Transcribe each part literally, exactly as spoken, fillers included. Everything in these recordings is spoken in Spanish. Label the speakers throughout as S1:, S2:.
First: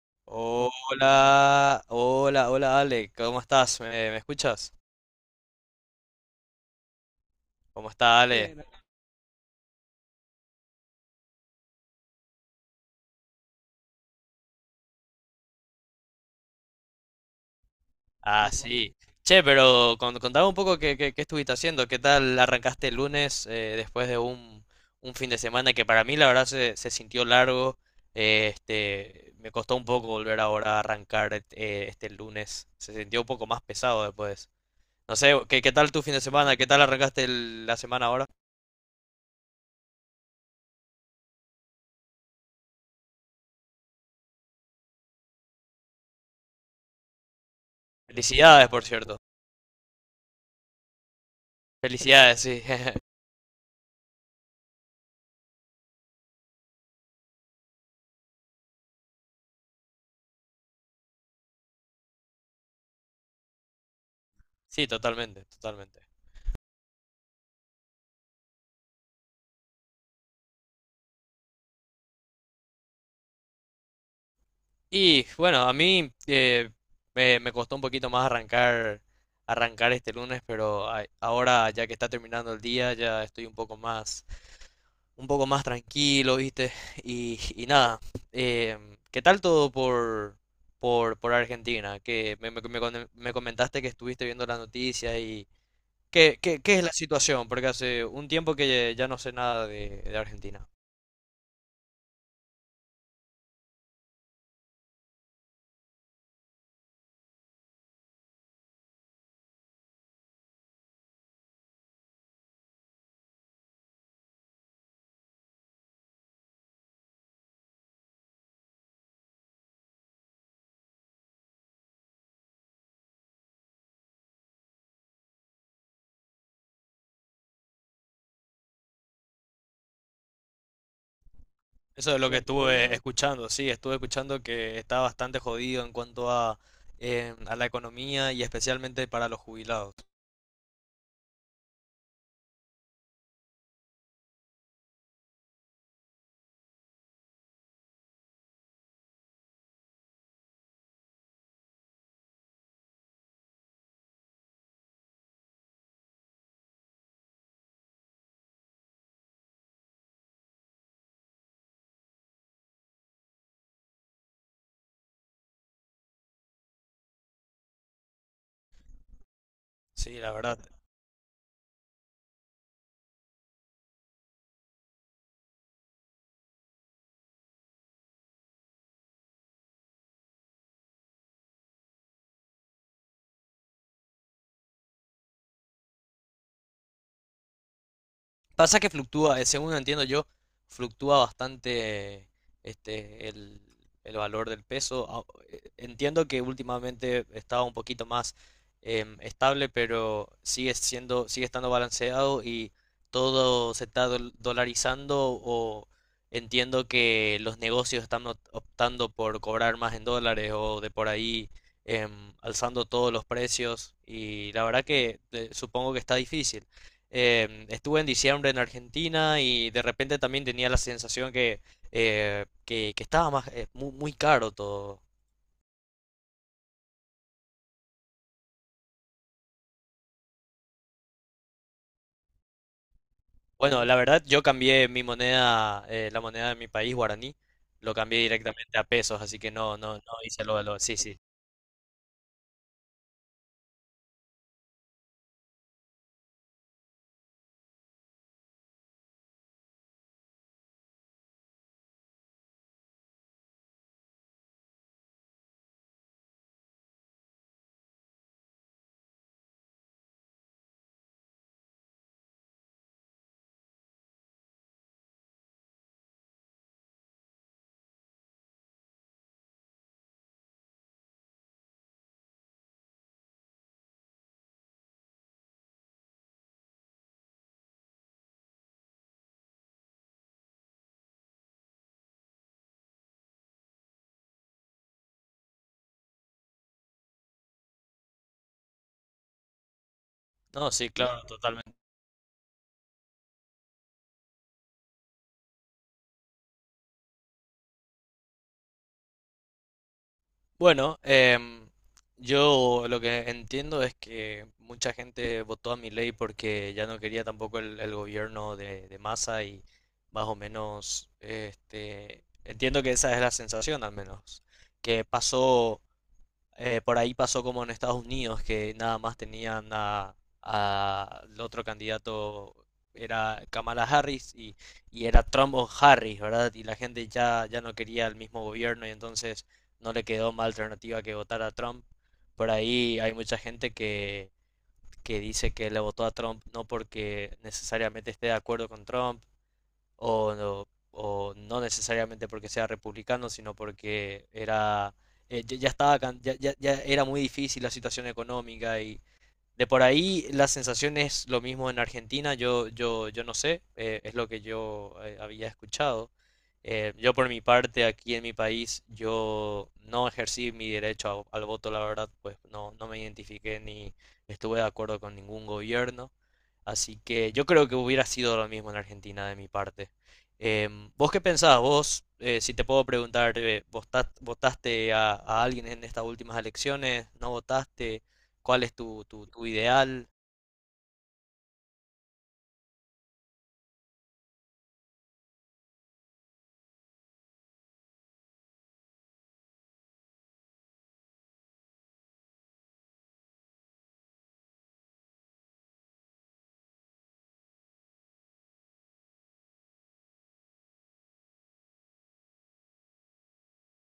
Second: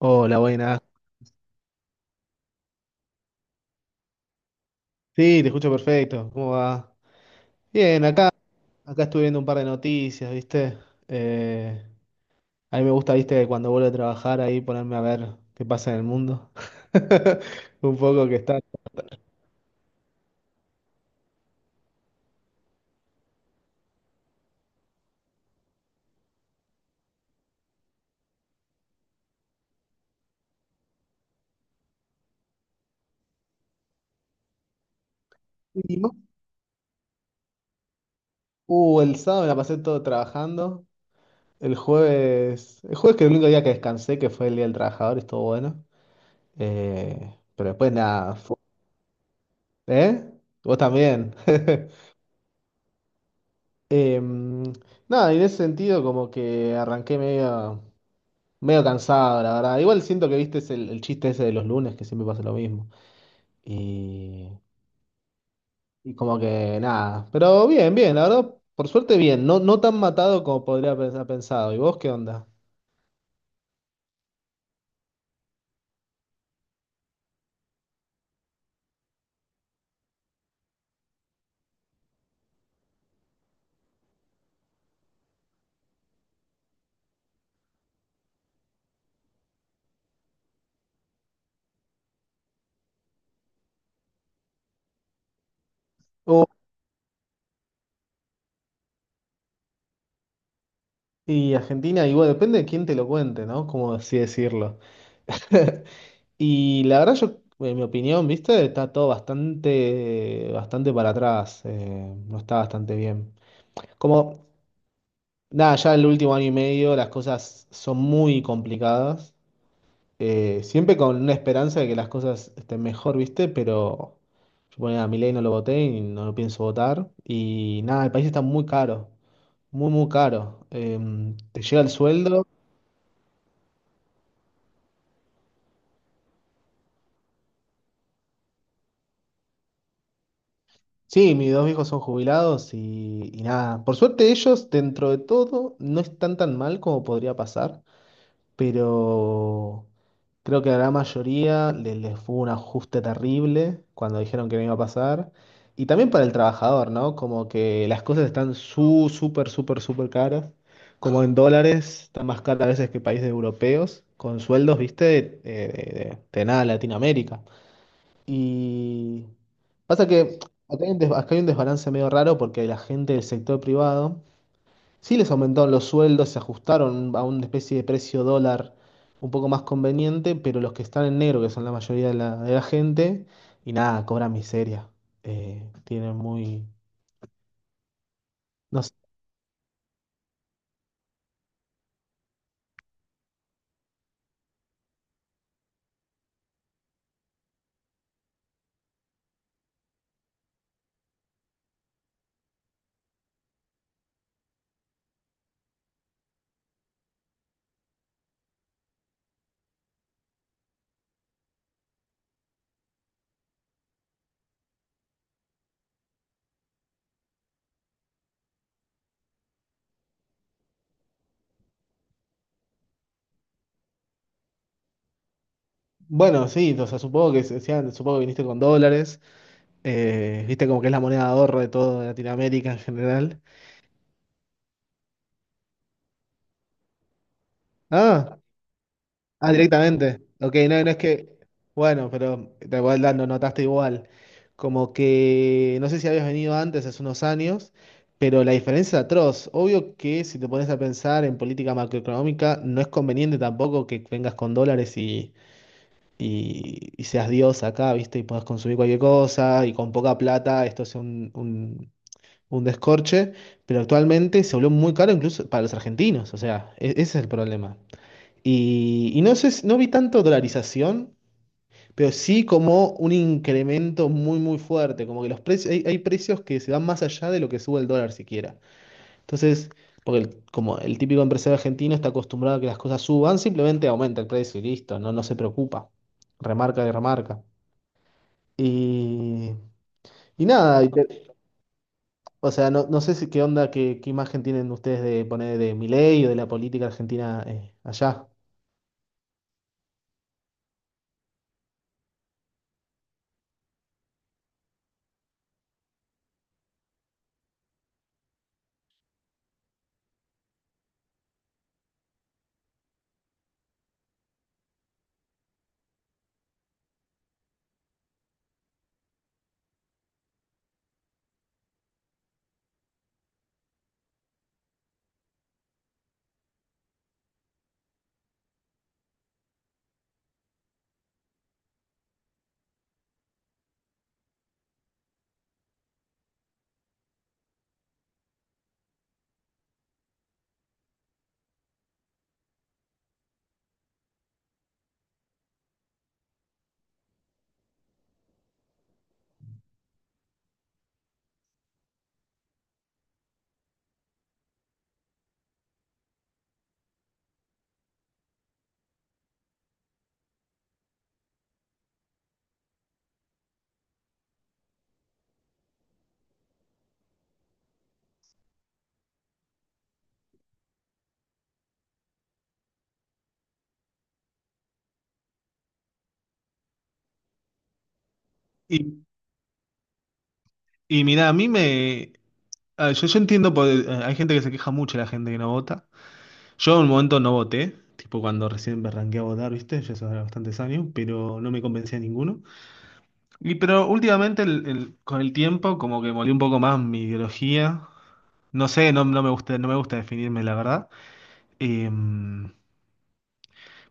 S1: Hola, buenas.
S2: Hola, hola, hola Ale, ¿cómo estás? ¿Me, me escuchas?
S1: Sí, te escucho perfecto. ¿Cómo va?
S2: ¿Cómo
S1: Bien,
S2: está
S1: acá,
S2: Ale? Bien.
S1: acá estuve viendo un par de noticias, ¿viste? Eh, a mí me gusta, ¿viste? Cuando vuelvo a trabajar ahí ponerme a ver qué pasa en el mundo. Un poco que
S2: Ah,
S1: está.
S2: ¿cómo sí. Che, pero con- contame un poco qué, qué- qué estuviste haciendo, qué tal arrancaste el lunes eh, después de un, un fin de semana que para mí la verdad se, se sintió largo. Eh, este, me costó un poco volver ahora a arrancar eh, este lunes. Se sintió un poco más pesado después. No sé, ¿qué, qué tal
S1: Y
S2: tu
S1: más-
S2: fin de semana? ¿Qué tal arrancaste el- la semana ahora?
S1: Uh, el sábado me la pasé todo trabajando. El jueves, el jueves que el único día que descansé, que fue el Día del Trabajador, estuvo bueno. Eh, pero después nada. fu-
S2: Felicidades, por cierto.
S1: ¿Eh? Vos también.
S2: Felicidades, sí.
S1: Em, Nada, en ese sentido como que arranqué medio. Medio cansado, la verdad. Igual siento que viste es el, el chiste ese de los lunes, que siempre pasa lo mismo. Y,
S2: Sí, totalmente, totalmente.
S1: y como que nada. Pero bien, bien, la verdad, por suerte bien. No, no tan matado como podría haber pensado. ¿Y vos qué onda?
S2: Y bueno, a mí eh, me, me costó un poquito más arrancar, arrancar este lunes, pero a- ahora ya que está terminando el día, ya estoy un poco más, un poco más tranquilo, ¿viste? Y, y nada, em, ¿qué tal todo por, por, por Argentina? Que me, me- me con- me comentaste que estuviste viendo las noticias y ¿qué,
S1: Oh,
S2: qué- qué es la situación? Porque hace un tiempo que ya no sé nada de, de Argentina.
S1: y Argentina, igual depende de quién te lo cuente, ¿no? Como así decirlo. Y la verdad, yo, en mi opinión, viste, está todo bastante, bastante para atrás. Eh, no está bastante bien. Como, nada, ya el último año y medio las cosas son muy complicadas. Eh, siempre con una esperanza de que las cosas estén mejor, ¿viste? Pero yo ponía a Milei no lo voté y no lo pienso votar. Y nada, el país está muy caro, muy, muy caro. Em, te llega el
S2: Eso es lo que
S1: sueldo.
S2: estuve escuchando, sí, estuve escuchando que está bastante jodido en cuanto a, eh, a la economía y especialmente para los jubilados.
S1: Sí, mis dos hijos son jubilados y, y nada. Por suerte ellos, dentro de todo, no están tan mal como podría pasar. Pero creo que a la gran mayoría le- les, fue un ajuste terrible cuando dijeron que no iba a pasar. Y también para el trabajador, ¿no? Como que las cosas están su, súper, súper, súper caras. Como en dólares, está más cara a veces que países europeos, con sueldos, viste, eh, de, de- de nada, Latinoamérica. Y pasa
S2: Sí, la
S1: que
S2: verdad.
S1: acá hay un des- acá hay un desbalance medio raro porque la gente del sector privado sí les aumentaron los sueldos, se ajustaron a una especie de precio dólar un poco más conveniente, pero los que están en negro, que son la mayoría de la, de la gente, y nada, cobran miseria. Eh, tienen muy...
S2: Pasa
S1: No
S2: que
S1: sé.
S2: fluctúa, eh, según entiendo yo, fluctúa bastante este el, el valor del peso. Au- eh, Entiendo que últimamente estaba un poquito más em, estable, pero sigue siendo, sigue estando balanceado y todo se está dol- dolarizando o entiendo que los negocios están opt- optando por cobrar más en dólares o de por ahí em, alzando todos los precios y la verdad que eh, supongo que está difícil. Eh, estuve en diciembre en Argentina y de repente también tenía la sensación que, eh, que, que estaba más, eh, muy, muy caro todo.
S1: Bueno, sí, o sea, supongo que, se- sean- supongo que viniste con dólares, eh, viste como que es la moneda de ahorro de toda Latinoamérica en general.
S2: Bueno, la verdad yo cambié mi moneda, eh, la moneda de mi país, guaraní, lo cambié
S1: Ah,
S2: directamente a pesos, así que
S1: ah,
S2: no, no, no
S1: directamente.
S2: hice
S1: Ok,
S2: lo de lo...
S1: no, no es
S2: Sí, sí.
S1: que. Bueno, pero te voy dando, notaste igual. Como que no sé si habías venido antes, hace unos años, pero la diferencia es atroz. Obvio que si te pones a pensar en política macroeconómica, no es conveniente tampoco que vengas con dólares y, y, y seas Dios acá, ¿viste? Y puedas consumir cualquier cosa y con poca plata esto es un, un, un descorche. Pero actualmente se volvió muy caro incluso para los argentinos. O sea, e- ese es el problema. Y, y no sé, si- no vi tanto dolarización, pero sí como un incremento muy, muy fuerte. Como que los precios, hay, hay precios que se van más allá de lo que sube el dólar siquiera. Entonces, porque el- como el típico empresario argentino está acostumbrado a que las cosas suban, simplemente aumenta el precio y listo, no, no se preocupa. Remarca y remarca. Y, y
S2: No,
S1: nada, y
S2: sí, claro,
S1: te-
S2: totalmente.
S1: o sea, no, no sé si qué onda, qué, qué imagen tienen ustedes de poner de Milei o de la política argentina eh, allá.
S2: Bueno, em, yo lo que entiendo es que mucha gente votó a Milei porque ya no quería tampoco el, el gobierno de, de Massa y más o menos, este, entiendo que esa es la sensación al menos, que pasó eh, por ahí pasó como en Estados Unidos, que nada más tenían a, a- el otro candidato, era Kamala Harris y, y era Trump o Harris, ¿verdad? Y la gente ya, ya no quería el mismo gobierno y entonces no le quedó más alternativa que votar a Trump. Por ahí hay mucha gente que, que dice que le votó a Trump no porque necesariamente esté de acuerdo con Trump, o, no- o no necesariamente porque sea republicano, sino porque era, eh, ya ya estaba, can- ya, ya- ya era muy difícil la situación económica y, de por ahí la sensación es lo mismo en Argentina, yo, yo, yo no sé, eh, es lo que yo eh, había escuchado. Eh, yo por mi parte, aquí en mi país, yo no ejercí mi derecho a- al voto, la verdad, pues no, no me identifiqué ni estuve de acuerdo con ningún gobierno. Así que yo creo que hubiera sido lo mismo en Argentina de mi parte. Em, ¿vos qué pensás? Vos, eh, si te puedo preguntar, eh, ¿vota- ¿votaste a, a alguien en estas últimas elecciones? ¿No votaste? ¿Cuál es
S1: Y,
S2: tu, tu, tu ideal?
S1: y mira, a mí me, ah, yo, yo entiendo, por- eh, hay gente que se queja mucho de la gente que no vota. Yo en un momento no voté, tipo cuando recién me arranqué a votar, ¿viste? Ya hace bastantes años, pero no me convencía ninguno. Y pero últimamente el- el- con el tiempo como que molí un poco más mi ideología. No sé, no, no me gusta, no me gusta definirme, la verdad. Em,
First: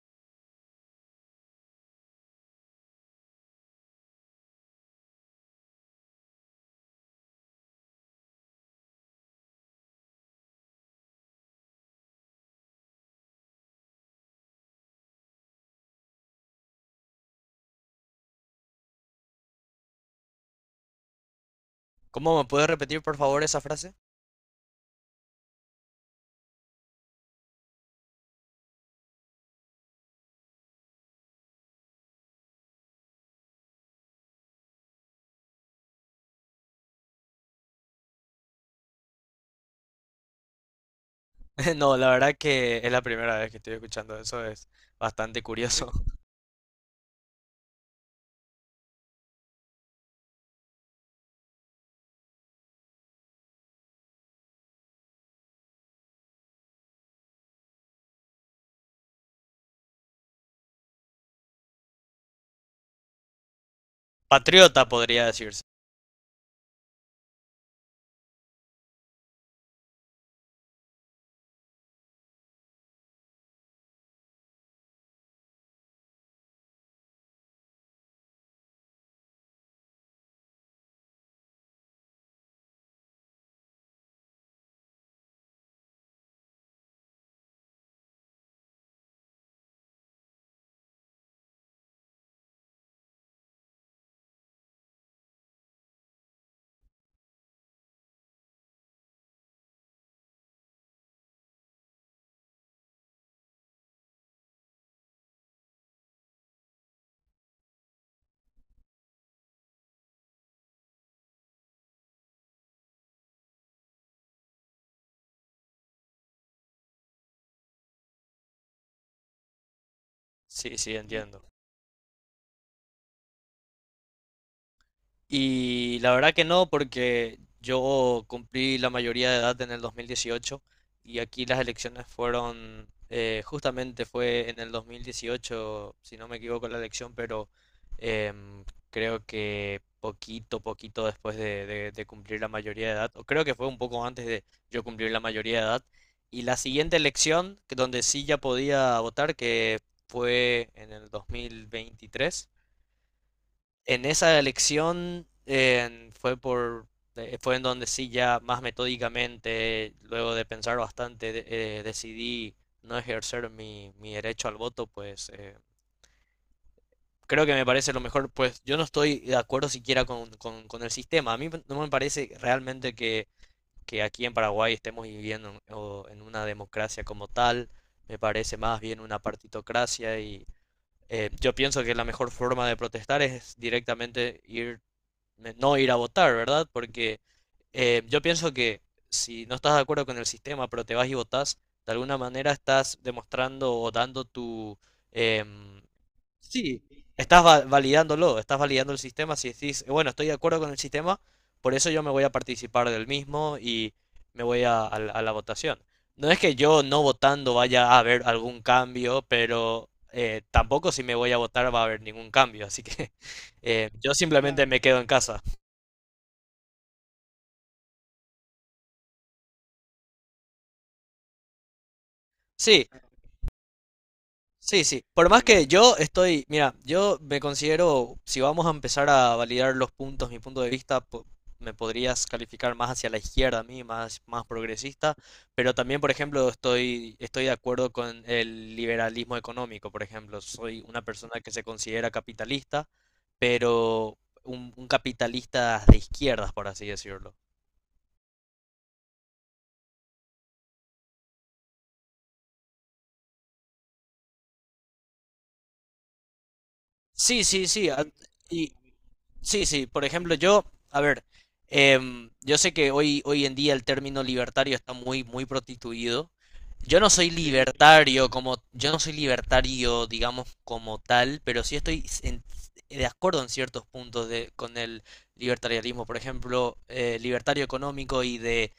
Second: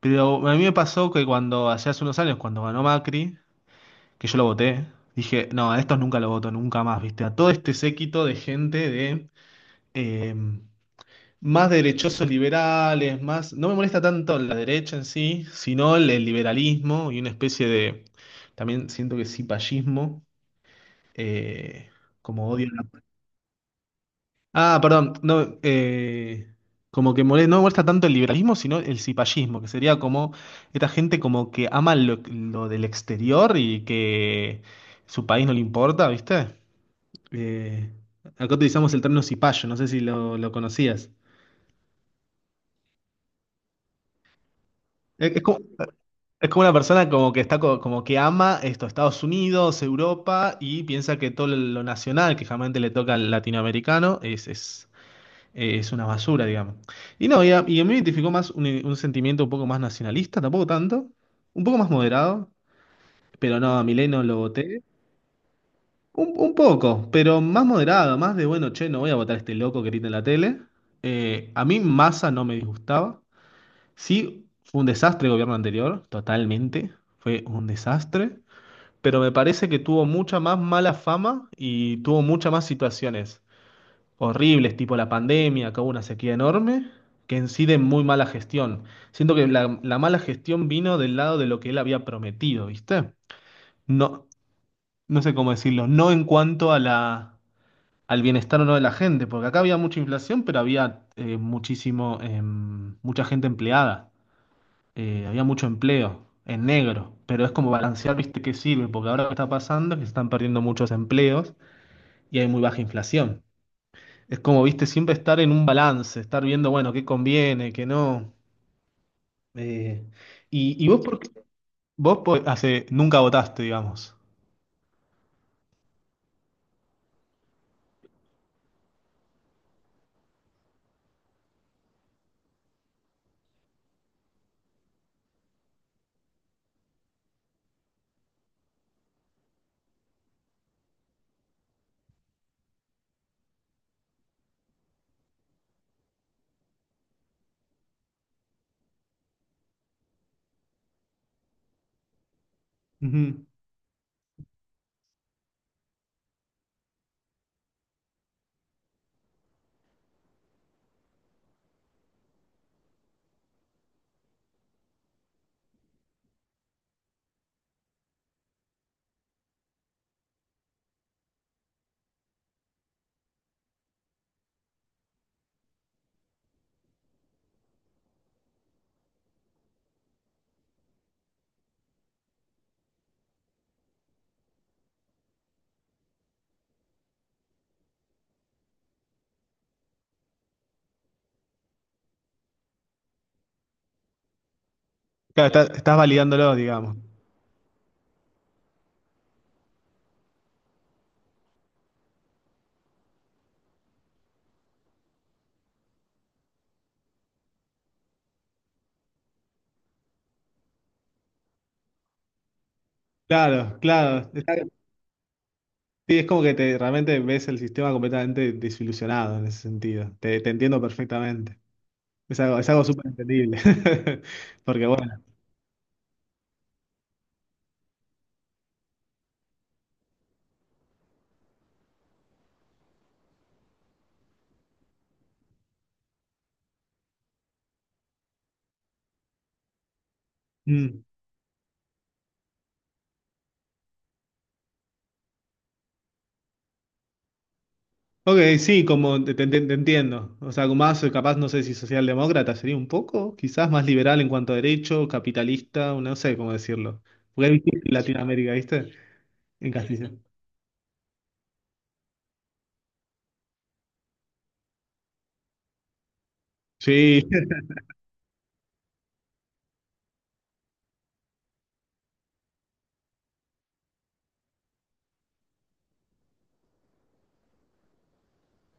S1: pero a mí me pasó que cuando, hace hace unos años, cuando ganó Macri, que yo lo voté, dije, no, a estos nunca lo voto, nunca más, ¿viste? A todo este séquito de gente de... em, más derechosos liberales, más... No me molesta tanto la derecha en sí, sino el, el liberalismo y una especie de... También siento que cipallismo, eh,
S2: ¿Cómo me
S1: como
S2: puedes
S1: odio... la-
S2: repetir, por favor, esa frase?
S1: Ah, perdón, no, eh, como que mole- no me molesta tanto el liberalismo, sino el cipallismo, que sería como esta gente como que ama lo, lo del exterior y que su país no le importa, ¿viste? Eh, Acá utilizamos el término cipayo, no sé si lo, lo conocías.
S2: No, la verdad que es la primera vez que estoy escuchando eso, es
S1: Es,
S2: bastante
S1: es como-
S2: curioso.
S1: Es como una persona como que está co- como que ama esto, Estados Unidos, Europa, y piensa que todo lo nacional que jamás le toca al latinoamericano es, es, eh, es una basura, digamos. Y no, y a, y a mí me identificó más un, un sentimiento un poco más nacionalista, tampoco tanto, un poco más moderado, pero no, a Milei no lo voté.
S2: Patriota podría decirse.
S1: Un, un poco, pero más moderado, más de bueno, che, no voy a votar a este loco que grita en la tele. Eh, a mí Massa no me disgustaba. Sí, fue un desastre el gobierno anterior, totalmente. Fue un desastre, pero me parece que tuvo mucha más mala fama y tuvo muchas más situaciones horribles, tipo la pandemia, que hubo una sequía enorme, que en sí de muy mala gestión. Siento que la, la mala gestión vino del lado de lo que él había prometido, ¿viste? No, no sé cómo decirlo, no en cuanto a la, al bienestar o no de la gente, porque acá había mucha inflación, pero había eh, muchísimo, em, mucha gente empleada, eh, había mucho empleo en negro, pero es como balancear, ¿viste? ¿Qué sirve? Porque ahora lo que está pasando es que se están perdiendo muchos empleos y hay muy baja inflación. Es como, ¿viste? Siempre estar en un balance, estar viendo, bueno, qué conviene, qué no. eh,
S2: Sí,
S1: y, y
S2: sí,
S1: vos, por qué-
S2: entiendo.
S1: vos por- hace, nunca votaste, digamos.
S2: Y la verdad que no, porque yo cumplí la mayoría de edad en el dos mil dieciocho y aquí las elecciones fueron, eh, justamente fue en el dos mil dieciocho, si no me equivoco la elección, pero em, creo que poquito, poquito después de, de- de cumplir la mayoría de edad, o creo que fue un poco antes de yo cumplir la mayoría de edad. Y la siguiente elección, que donde sí ya podía votar, que fue en el dos mil veintitrés,
S1: Ujú.
S2: en esa elección eh, fue por eh, fue en donde sí ya más metódicamente, luego de pensar bastante, de- eh, decidí no ejercer mi, mi derecho al voto, pues eh, creo que me parece lo mejor, pues yo no estoy de acuerdo siquiera con, con- con el sistema. A mí no me parece realmente que, que aquí en Paraguay estemos viviendo en o en una democracia como tal, me parece más bien una partitocracia y eh, yo pienso que la mejor forma de protestar es directamente ir de no ir a votar, ¿verdad? Porque eh, yo pienso que si no estás de acuerdo con el sistema, pero te vas y votas, de alguna manera estás demostrando o dando tu...
S1: Claro, está-
S2: em,
S1: estás validándolo,
S2: Sí,
S1: digamos.
S2: estás va- validándolo, estás validando el sistema si decís, "Eh, bueno, estoy de acuerdo con el sistema, por eso yo me voy a participar del mismo y me voy a, a la a la votación". No es que yo no votando vaya a haber algún cambio, pero eh, tampoco si me voy a votar va a haber ningún cambio, así que
S1: Claro,
S2: eh, yo
S1: claro. Está-
S2: simplemente claro, me quedo en casa.
S1: sí, es como que te, realmente ves el sistema completamente desilusionado en ese sentido. Te, te entiendo perfectamente. Es algo, es algo
S2: Sí,
S1: súper entendible.
S2: sí,
S1: Porque
S2: sí.
S1: bueno.
S2: Por más que yo estoy, mira, yo me considero, si vamos a empezar a validar los puntos, mi punto de vista, po- me podrías calificar más hacia la izquierda a mí, más, más progresista, pero también, por ejemplo, estoy, estoy de acuerdo con el liberalismo económico, por ejemplo. Soy una
S1: Mm.
S2: persona que se considera capitalista, pero un, un capitalista de izquierdas, por así decirlo.
S1: Ok, sí, como te, te- te entiendo. O sea, más eh, capaz, no sé si socialdemócrata sería un poco, quizás más liberal en cuanto a derecho, capitalista, no sé cómo decirlo.
S2: Sí,
S1: Porque es
S2: sí,
S1: difícil
S2: sí. a-
S1: Latinoamérica,
S2: Y,
S1: ¿viste?
S2: sí,
S1: En
S2: sí, por
S1: castellano.
S2: ejemplo, yo, a ver, em, yo sé que hoy, hoy en día el término libertario está muy, muy prostituido. Yo no
S1: Sí,
S2: soy sí, libertario como, yo no soy libertario, digamos, como tal, pero sí estoy en- de acuerdo en ciertos puntos de, con el libertarianismo, por ejemplo, eh, libertario económico y de,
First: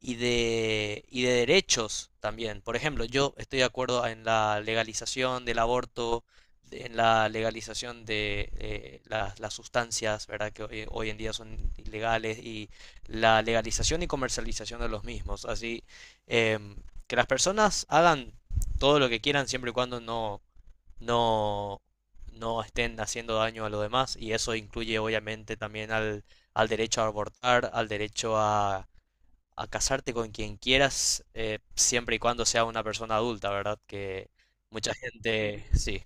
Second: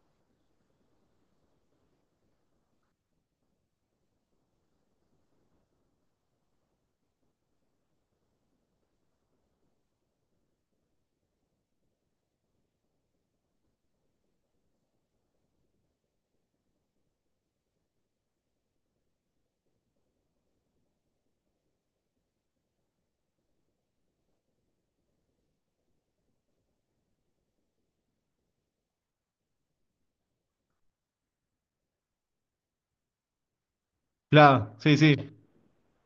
S2: y de, y de derechos también. Por ejemplo, yo estoy de acuerdo en la legalización del aborto, en la legalización de eh, las, las sustancias, ¿verdad? Que hoy, hoy en día son ilegales y la legalización y comercialización de los mismos. Así eh, que las personas hagan todo lo que quieran siempre y cuando no, no, no estén haciendo daño a los demás y eso incluye obviamente también al, al derecho a abortar, al derecho a, a casarte con quien quieras, eh, siempre y cuando sea una persona adulta, ¿verdad? Que
S1: claro,
S2: mucha
S1: sí, sí.
S2: gente, sí.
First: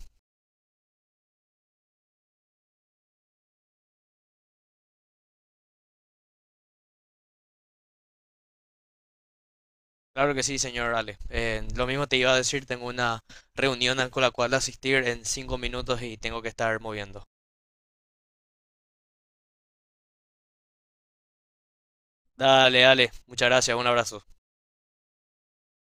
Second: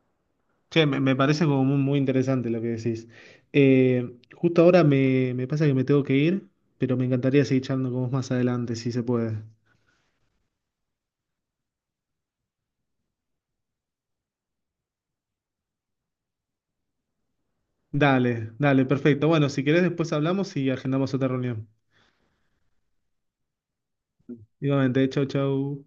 S1: Che, me, me parece como muy, muy interesante lo que decís. Eh, justo ahora me, me pasa que me tengo que ir, pero me encantaría seguir charlando con vos más adelante, si se puede.
S2: Claro que sí, señor Ale. Eh, lo mismo te iba a decir, tengo una reunión a- con la cual asistir en cinco minutos y tengo que estar moviendo.
S1: Dale, dale, perfecto. Bueno, si querés después hablamos y agendamos otra reunión.
S2: Dale, Ale. Muchas gracias. Un abrazo.
S1: Igualmente, chau, chau.